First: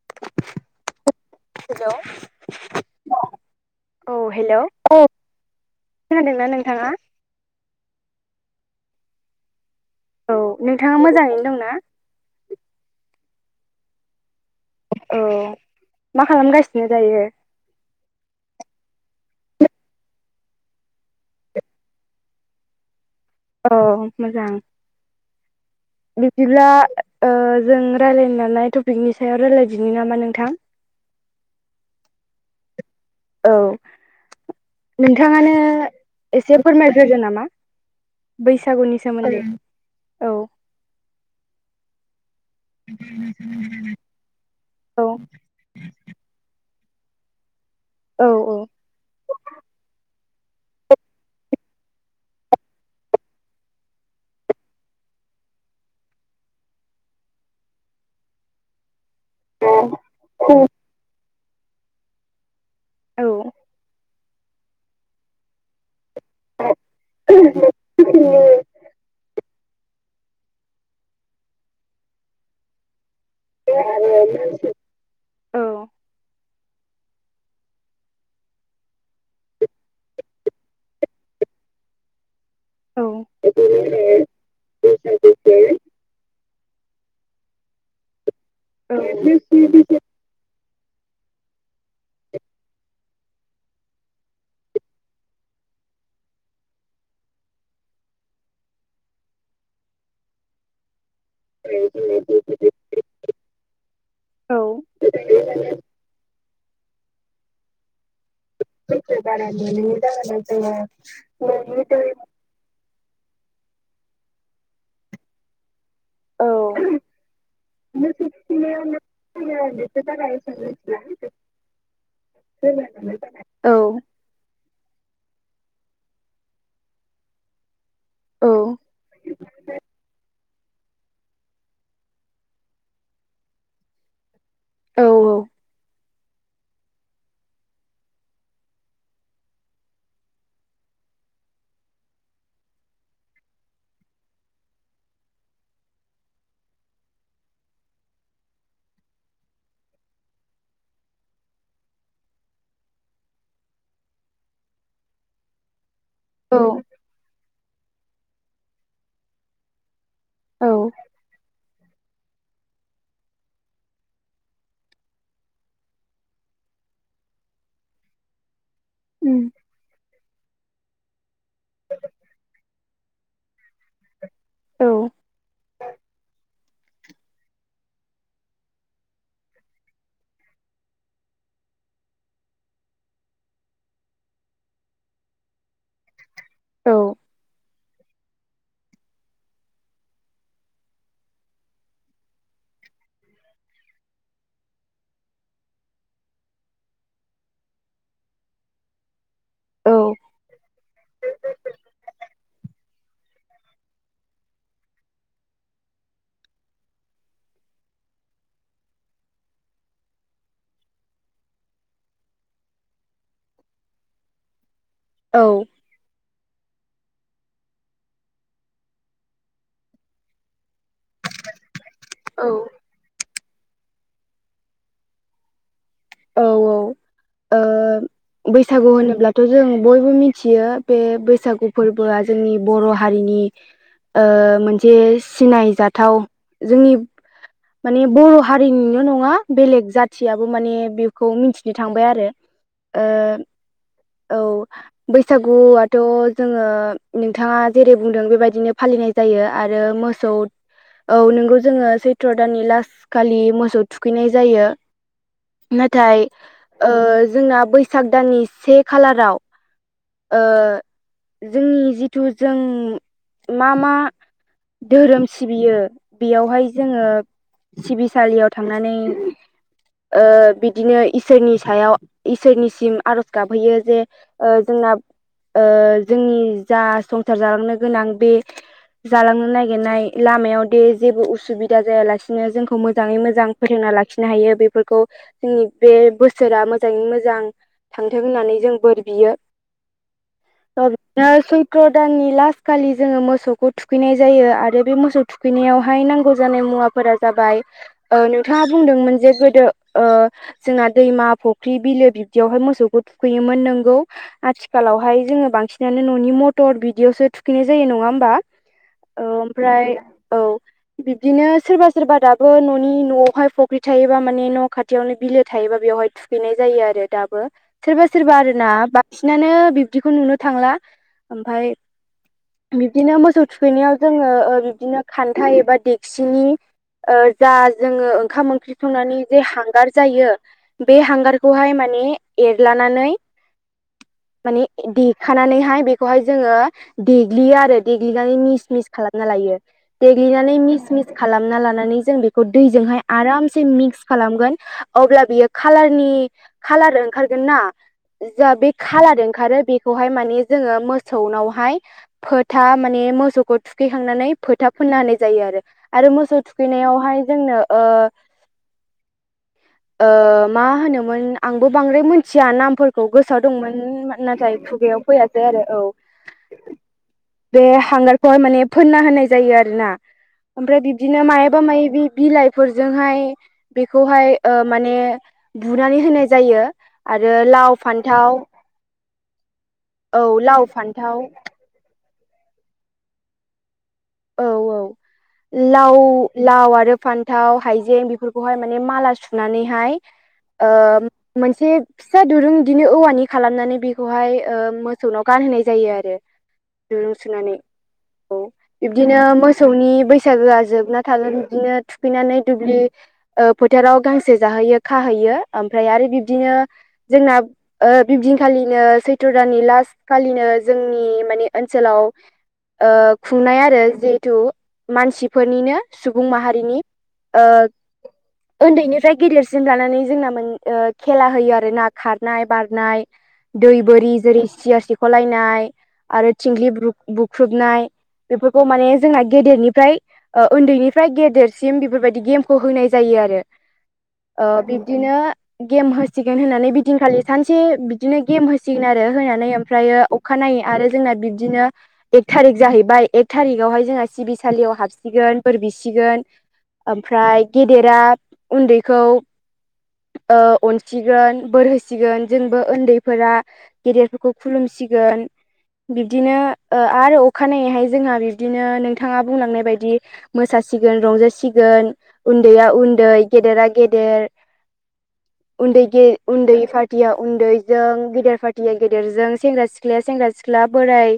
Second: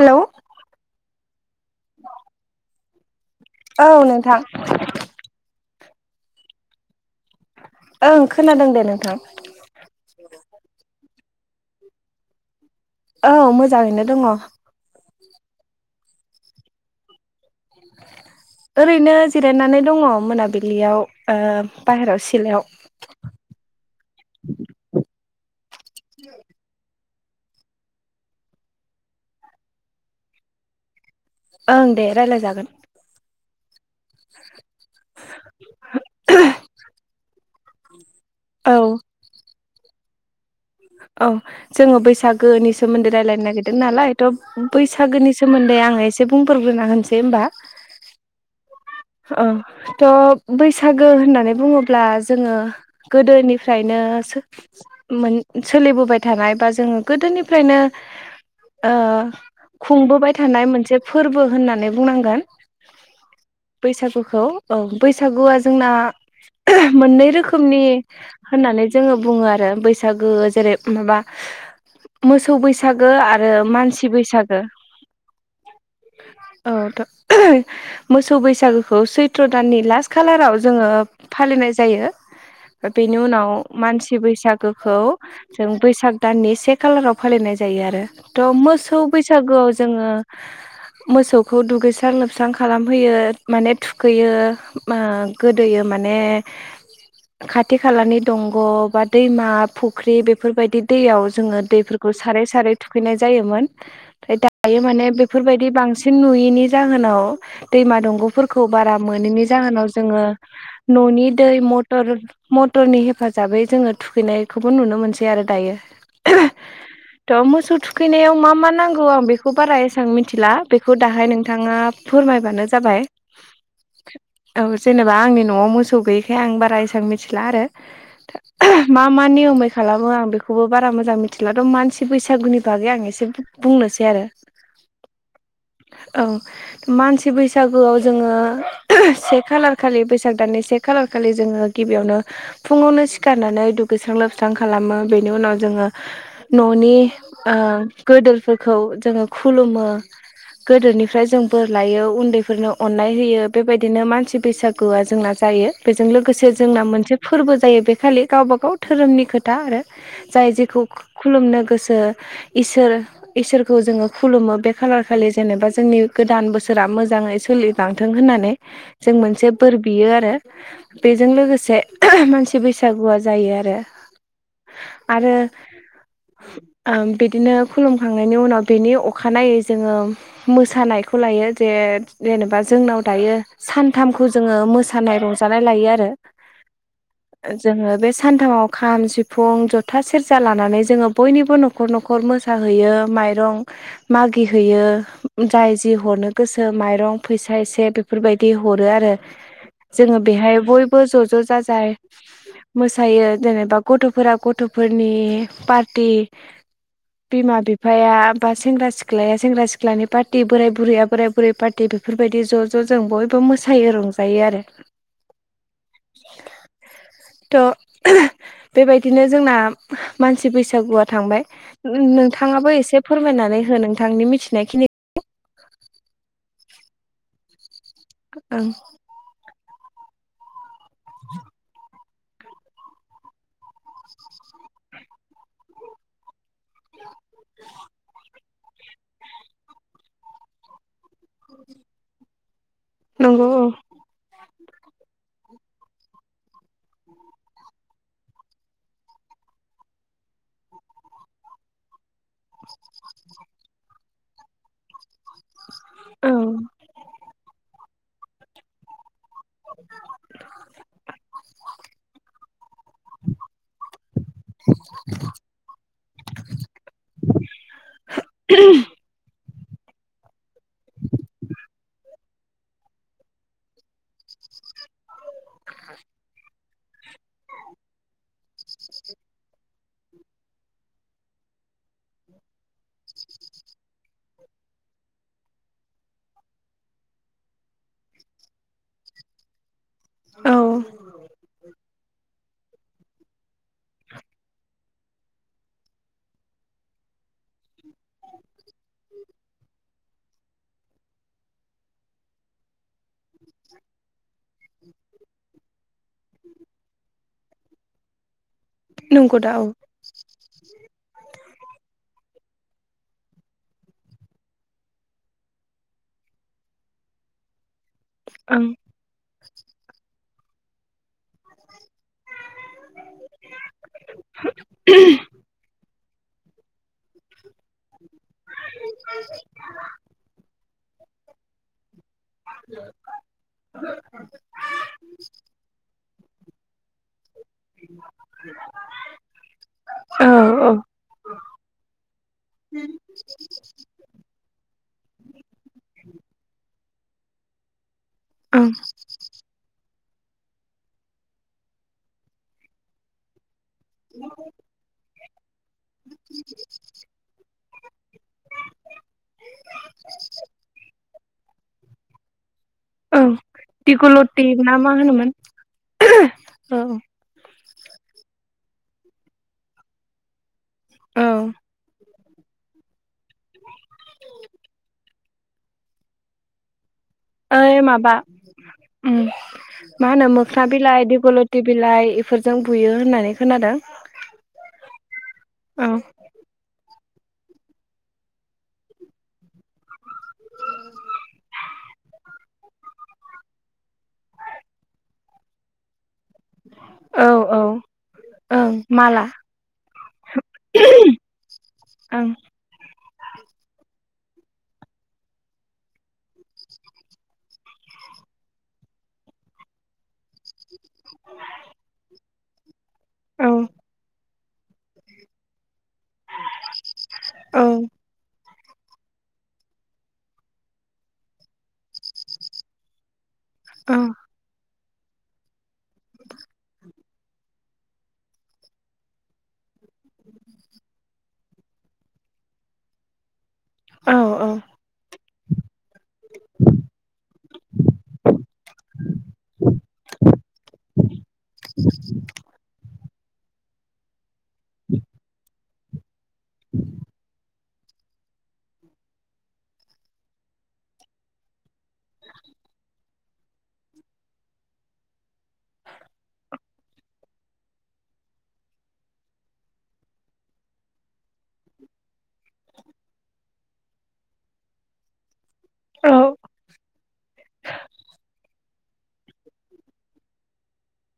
हेल'औ हेल'औ [unintelligible] औ नोंथां खोनादोंना नोंथाङा? ओं खोनादों दे नोंथां। औ नोंथाङा मोजाङैनो दंना। औ मोजाङैनो दङ। औ मा खालामगासिनो दायो? ओरैनो जिरायनानै दङ। मोनाबिलियाव ओ बाहेराव सिलायाव अ मोजां। बिदिब्ला ओ जों रायलायनानो लानाय टपिकनि सायाव रायलायदिनि नामा नोंथां? ओं दे रायजलायजागोन। औ नोंथाङानो एसे फोरमायग्रोदो नामा। औ बैसागुनि सोमोन्दै औ। औ जोङो बैसा गोनि सोमोन्दै रायलायनो नागिरदों नालाय थ औ बैसागोनि सोमोन्दै आङो ए से बुंफोरग्रोना होनोसै होमबा औ औ औ थ बैसागो होननानै बुङोब्ला जोङो गोदोनिफ्रायनो सो मोन सोलिबोबाय थानाय बा जोङो गोदोनिफ्रायनो ओ औ खुंबोबाय थानाय मोनसे फोरबो होननानै बुंनांगोन औ बैसागुखौ औ बैसागुआ जोंना मोननै रोखोमनि होननानै जोङो बुङो आरो बै बसागो जेरै माबा मोसौ बै सागो आरो मानसि बैसागो औ थ मो सौ बैसागोखौ सैथ्र दाननि लास्ट खालाराव जोङो फालिनाय जायो बेनि उनाव मानसि बैसागोखौ जों बैसाग दाननि से खालाराव फालिनाय जायो आरो थ मोसौ बैसागोआव जोङो मोसौखौ दुगैस्रां लोबस्रां खालाम होयो माने थुखैयो मा गोदोयो माने खाथि खालानि दंग बा दैमा फुख्रि बेफोरबायदि दैयाव जोङो दैफोरखौ सारै सारै थुखैनाय जायोमोन ओफ्राय औ औ दायो माने बेफोरबायदि बांसिन नुयिनि जाहोनाव दैमा दंगफोर खौ बारा गोसो मोनैनि बारा जाहोनाव मोनैनि जोङो जाहोनाव जोङो न'नि दै मथर मथरनि हेफाजाबै जोङो थुखैनायखौबो नुनो मोनसै आरो दायो औ थ मोसौ थुखैनायाव मा मा नांगौ आं बेखौ बारा एसां मिथिला बेखौ दाहाय नोंथाङा फोरमाय बानो जाबाय खोनानायल' औ औ जेनेबा आंनि न'आव मोसौ गैयिखाय आं बारा एसां मिथिला आरो औ मा मा नियमै खालामो आं बे खौबो बारा मोजां मिथिला मानसि बैसागुनि बागै आं एसे बुंनोसै आरो औ औ औ मानसि बैसागुआव जोङो से खालार खालि बैसाग दाननि से खालार खालि जोङो गिबियावनो फुङावनो सिखारनानै दुगैस्रां लोबस्रां खालामो बेनि उनाव जोङो न'नि ओ गोदोरफोरखौ जोङो खुलुमो गोदोनिफ्राय जों बोर लायो उन्दैफोरनो अननाय होयो बेबायदिनो मानसि बैसागुआ जोंना जायो बेजों लोगोसे औ जोंना मोनसे फोरबो जायो बे खालि गावबागाव धोरोमनि खोथा आरो जाय औ जेखौ खुलुमनो गोसो सोर इसोरखौ जोङो खुलुमो बे खालार खालि जेनेबा जोंनि गोदान बोसोरा मो जाङै सोलिलांथों होननानै जों मोनसे बोर बियो आरो बेजों लोगोसे मानसि बैसागुआ जायो आरो आरो ओ बिदिनो खुलुमखांनायनि उनाव बिनि अखानायै जोङो मोसानायखौ लायो जे जेनेबा जोंनाव दायो सानथामखौ जोङो मोसानाय रंजानाय लायो आरो औ जोङो बे सानथामाव खाम सिफुं जथा सेरजा लानानै जोङो बयनिबो न' खर न'खर मोसाहैयो माइरं मागि हैैयो जाय जि हरनो गोसो माइ माइरं फैसा एसे बेफोरबायदि हरो आरो जोङो बेहाय बयबो ज ज जाजाय मोसायो जेनेबा गथ'फोरा गथ'फोरनि पार्टि बिमा बिफाया बा सेंग्रा सिख्लाया सेंग्रा सिख्लानि पार्टि बोराय बुरैया बोराय बुरै पार्टि दे बेफोरबायदि ज ज जों बयबो मोसायो रंजायो आरो औ थ' बेबायदिनो जोंना मानसि बैसागुआ थांबाय नोंथाङाबो औ एसे फोरमायनानै हो नोंथांनि मिथिनायखिनि औ औ ओ ओं बैसागु होनोब्लाथ' जों बयबो मिथियो बे बैसागु फोर- बोआ जोंनि बर' हारिनि ओ मोनसे सिनायजाथाव जोंनि माने बर' हारिनिल' नङा बेलेग जाथियाबो माने बेखौ मिथिनो थांबाय आरो नंगौ औ ओ औ बैसागुआथ' जोङो नोंथाङा जेरै बुंदों बेबायदिनो फालिनाय जायो आरो मोसौ औ नोंगौ जोङो सैथ्र' दाननि लासखालि मोसौ थुखैनाय जायो नाथाय जोंना ओ बैसाग दाननि से खालाराव ओ जोंनि जिथु जों मा मा धोरोम सिबियो बेयावहाय जोङो सिबिसालियाव थांनानै बिदिनो इसोरनि सायाव इसोरनिसिम आरज गाबहैयो ओ जे जोंना ओ जोंनि जा संसार जालांनो गोनां बे जालांनो नागिरनाय लामायाव दि जेबो उसुबिदा जायालासिनो जोंखौ मोजाङै मोजां फोथांना लाखिनो हायो बेफोरखौ जोंनि बे बोसोरा मोजाङै मोजां थांथों होननानै जों बोर बियो औ [unintelligible] सैत्र' दाननि लासखालि जोङो मोसौखौ थुखैनाय जायो आरो बे मोसौ थुखैनायावहाय नांगौ जानाय मुवा फोरा जाबाय नोंथाङा बुंदोंमोन जे गोदो ओ जोंना दैमा फुख्रि बिलो बिब्दियावहाय मोसौखौ थुखैयोमोन नोंगौ आथिखालावहाय जोङो बांसिनानो न'नि मथर बिदियावसो थुखैनाय जायो नङा होमबा नंगौ दा औ ओमफ्राय औ बिब्दिनो सोरबा सोरबा दाबो न'नि न'आवहाय फख्रि थायोबा माने न' खाथि थियावनो बिलो थायोबा बेवहाय थुखैनाय जायो आरो दाबो सोरबा सोरबा ओं आरोना बांसिनानो बिब्दिखौ नुनो थांला ओमफ्राय बिदिनो मोसौ थुखैनायाव जोङो बिदिनो खान्थाइ एबा दिग सिंनि जा जोङो ओंखाम ओंख्रि संनानै जोङो हां- हांगार जायो बे हांगारखौहाय माने एरलानानै माने देखानानैहाय बेखौहाय जोङो देग्लियो आरो देग्लिनानै मिस मिस खालामना लायो औ देग्लिनानै औ मिस मिस खालामना लानानै जों बेखौ दैजोंहाय आरामसे मिक्स खालामगोन अब्ला बियो खाालारनि खालार ओंखारगोन ना जा ओं बे खालार ओंखारो बे खौहाय माने जोङो मोसौनावहाय फोथा माने मोसौखौ थुखैखांनानै फोथा फोननो होनाय जायो आरो आरो मोसौ थुखैनायावहाय जोंनो ओ ओ मा होनोमोन आंबो बांद्राय मिथिया नामफोर खौ ओं गोसोआव दंमोन दिगल'थि नाथाय ना मा खुगायाव होनोमोन फैयासै आरो औ औ बे हांगारखौहाय माने फोनना होनाय जायो आरो ना ओमफ्राय बिब्दिनो औ मायाबा मायोबि बिलाइफोरजोंहाय [inaudible] बिखौहाय ओ माने बुनानै होनाय जायो आरो लाव ओइ माबा फान्थाव ओम मा औ होनो लाव मोख्ना बिलाइ फान्थाव दिग' ल टि बिलाइ इफोरजों बुयो होननानै खोनादों। औ औ औ लाव लाव आरो फान्थाव, हाइजें बेफोरखौहाय माने माला सुनानैहाय ओ मोनसे फिसा दुरुं बिदिनो औवानि खालामनानै बेखौहाय ओ मोसौनाव गानहोनाय जायो आरो दिरूं औ सुनानै औ औ ओं बिदिनो माला मोसौनि बैसागोआ जोबना थागोन बिदिनो ओं थुखैनानै दुब्लि ओ फोथाराव गांसे जाहोयो खाहैयो ओमफ्राय आरो बिब्दिनो जोंना ओ बिबदिनखालिनो सैथ्र' दाननि लास्ट खालिनो जोंनि मानि ओनसोलाव ओ औ खुंनाय आरो जि तु मानसिफोरनिनो सुबुं माहारिनि ओ औ ओन्दैनिफ्राय गेदेरसिम लानानै जोंना मोन ओ खेला होयो आरोना खारनाय, बारनाय दै औ बोरि जेरै सियार सिख'लायनाय आरो थिंख्लि ब्रु बुख्रुबनाय बेफोरखौ माने जोंना गेदेरनिफ्राय ओ ओन्दैनिफ्राय गेदेरसिम बेफोरबायदि गेमखौ होनाय जायो आरो औ ओ औ बिब्दिनो गेम होसिगोन होनानै बिदिनखालि सानसे बिदिनो गेम होसिगोन आरो होनानै ओमफ्रायो अखानायै आरो जोंना बिब्दिनो एक थारिक जाहैबाय एक थारिगावहाय जोंहा सिबिसालियाव हाबसिगोन बोर बिसिगोन ओमफ्राय गेदेरा उन्दैखौ ओ अनसिगोन बोर होसिगोन जोंबो ओन्दैफोरा गेदेरफोरखौ खुलुमसिगोन बिब्दिनो ओ आरो अखानायैहाय जोंहा बिब्दिनो नोंथाङा बुंलांनाय बायदि मोसासिगोन रंजासिगोन उन्दैया उन्दै गेदेरा गेदेर उन्दै गे औ उन्दै फार्टिया उन्दैजों गिदिर फार या गेदेरजों सेंग्रा-सिख्लाया सेंग्रा-सिख्ला बोराय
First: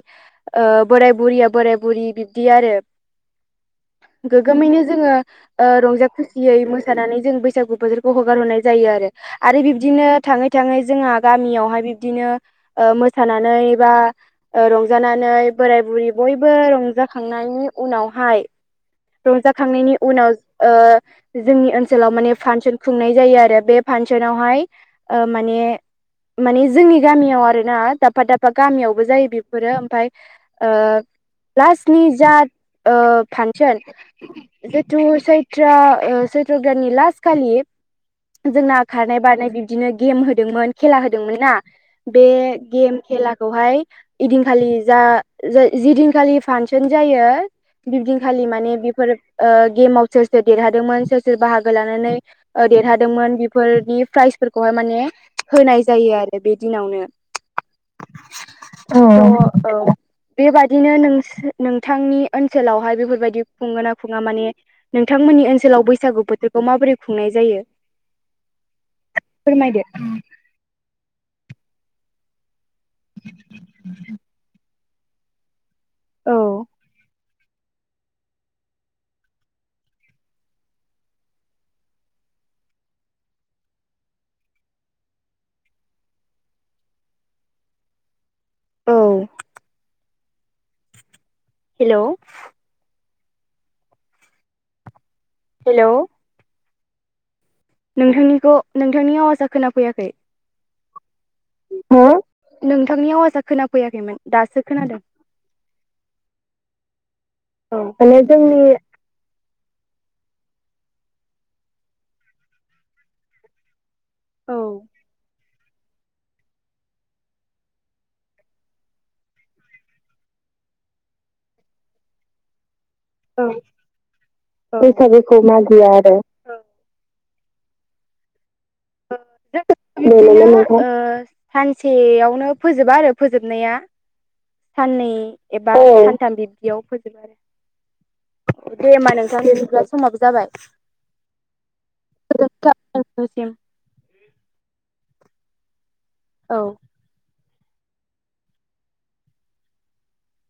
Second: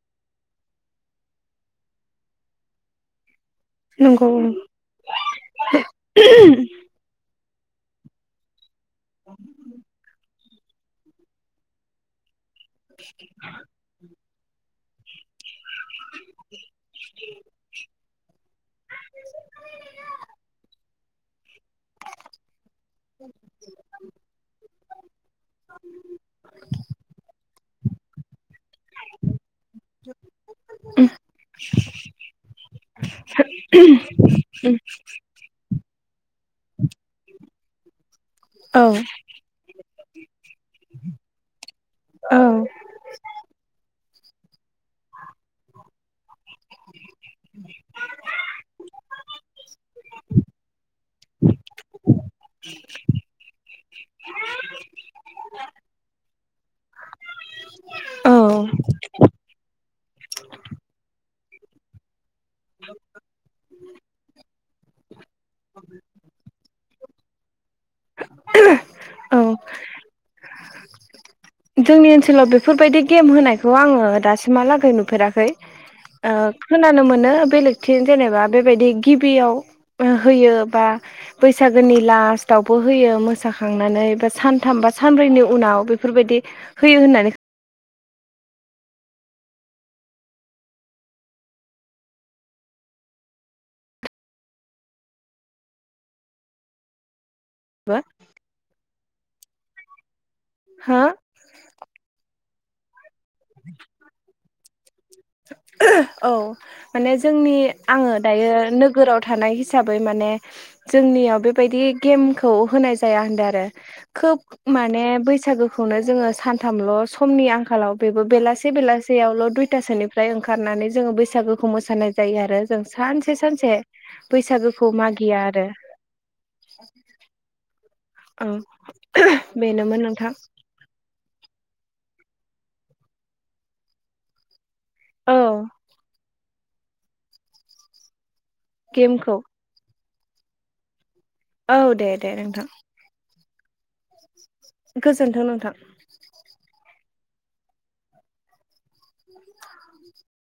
ओ बोराय-बुरिया बोराय-बुरि बिब्दि आरो नंगौ गोगोमैनो जोङो ओ रंजा खुसियै मोसानानै जों बैसागु बोथोरखौ हगारहरनाय जायो आरो, आरो बिब्दिनो थाङै थाङै जोंहा गामियावहाय बिब्दिनो ओ मोसानानै बा ओ रंजानानै बोराय-बुरि बयबो रंजाखांनायनि उनावहाय रंजाखांनायनि उनाव ओ जोंनि ओनसोलाव माने फांसन खुंनाय जायो आरो बे फांसनावहाय माने मानि जोंनि गामियाव आरोना दाबफा दाबफा गामियावबो जायो बेफोरो ओमफाय ओ लासनि जा ओ फांसन जिथु सैत्रा ओ चैत्रदाननि लास खालि औ जोंना खारनाय बारनाय बिब्दिनो गेम होदोंमोन खेला होदोंमोन ना बे गेम खेलाखौहाय इदिनखालि जा जिदिनखालि फांसन जायो बिब्दिनखालि माने बेफोर ओ गेमाव सोर सोर देरहादोंमोन सोर सोर बाहागो लानानै ओ देरहादोंमोन बेफोरनि प्राइजफोरखौहाय माने होनाय जायो आरो बे दिनावनो औ औ औ बेबादिनो नों नोंथांनि ओनसोलावहाय बेफोरबायदि खुङोना खुङा माने नोंथांमोननि ओनसोलाव बैसागु बोथोरखौ माबोरै खुंनाय जायो? औ फोरमायदो जोंनि ओनसोलाव बेफोरबायदि गेम होनायखौ आङो दासिमहालागै नुफेराखै औ ओं खोनानो मोनो बेलेग थिं जेनेबा बेबायदि गिबियाव होयो बा बैसागोनि लास्टआवबो होयो मोसाखांनानै बा सानथाम बा सानब्रैनि उनाव बेफोरबादि फैयो होननानै औ। हेल' हेलौ। नोंथांनिखौ नोंथांनि आवासा खोनाफैयाखै? हो? हो नोंथांनि आवाजआ खोनाफैयाखै दासो खोनादों। औ माने जोंनि औ आङो माने दायो। जोंनि नोगोराव थानाय हिसाबै माने जोंनियाव बेबायदि गेमखौ होनाय जाया होनदों आरो खोब औ माने बैसागु खौनो जोङो सानथामल' समनि आंखालाव बेबो बेलासे बेलासेयावल' दुइथासोनि फोरनिफ्राय ओंखारनानै जोङो बैसागोखौ मोसानाय जायो आरो। जों सानसे सानसे बैसागोखौ मागिया आरो। औ जों बेनोमोन नोंथां। बिब्दिनो ओ सानसेयावनो फोजोबा आरो फोजोबनाया। साननै औ एबा सानथाम बिब्दियाव फोजोबो आरो। दे होमबा गेमखौ नोंथां बिब्ला समाबो जाबाय। औ दे दे नोंथां। निसिम गोजोन्थों नोंथां। औ।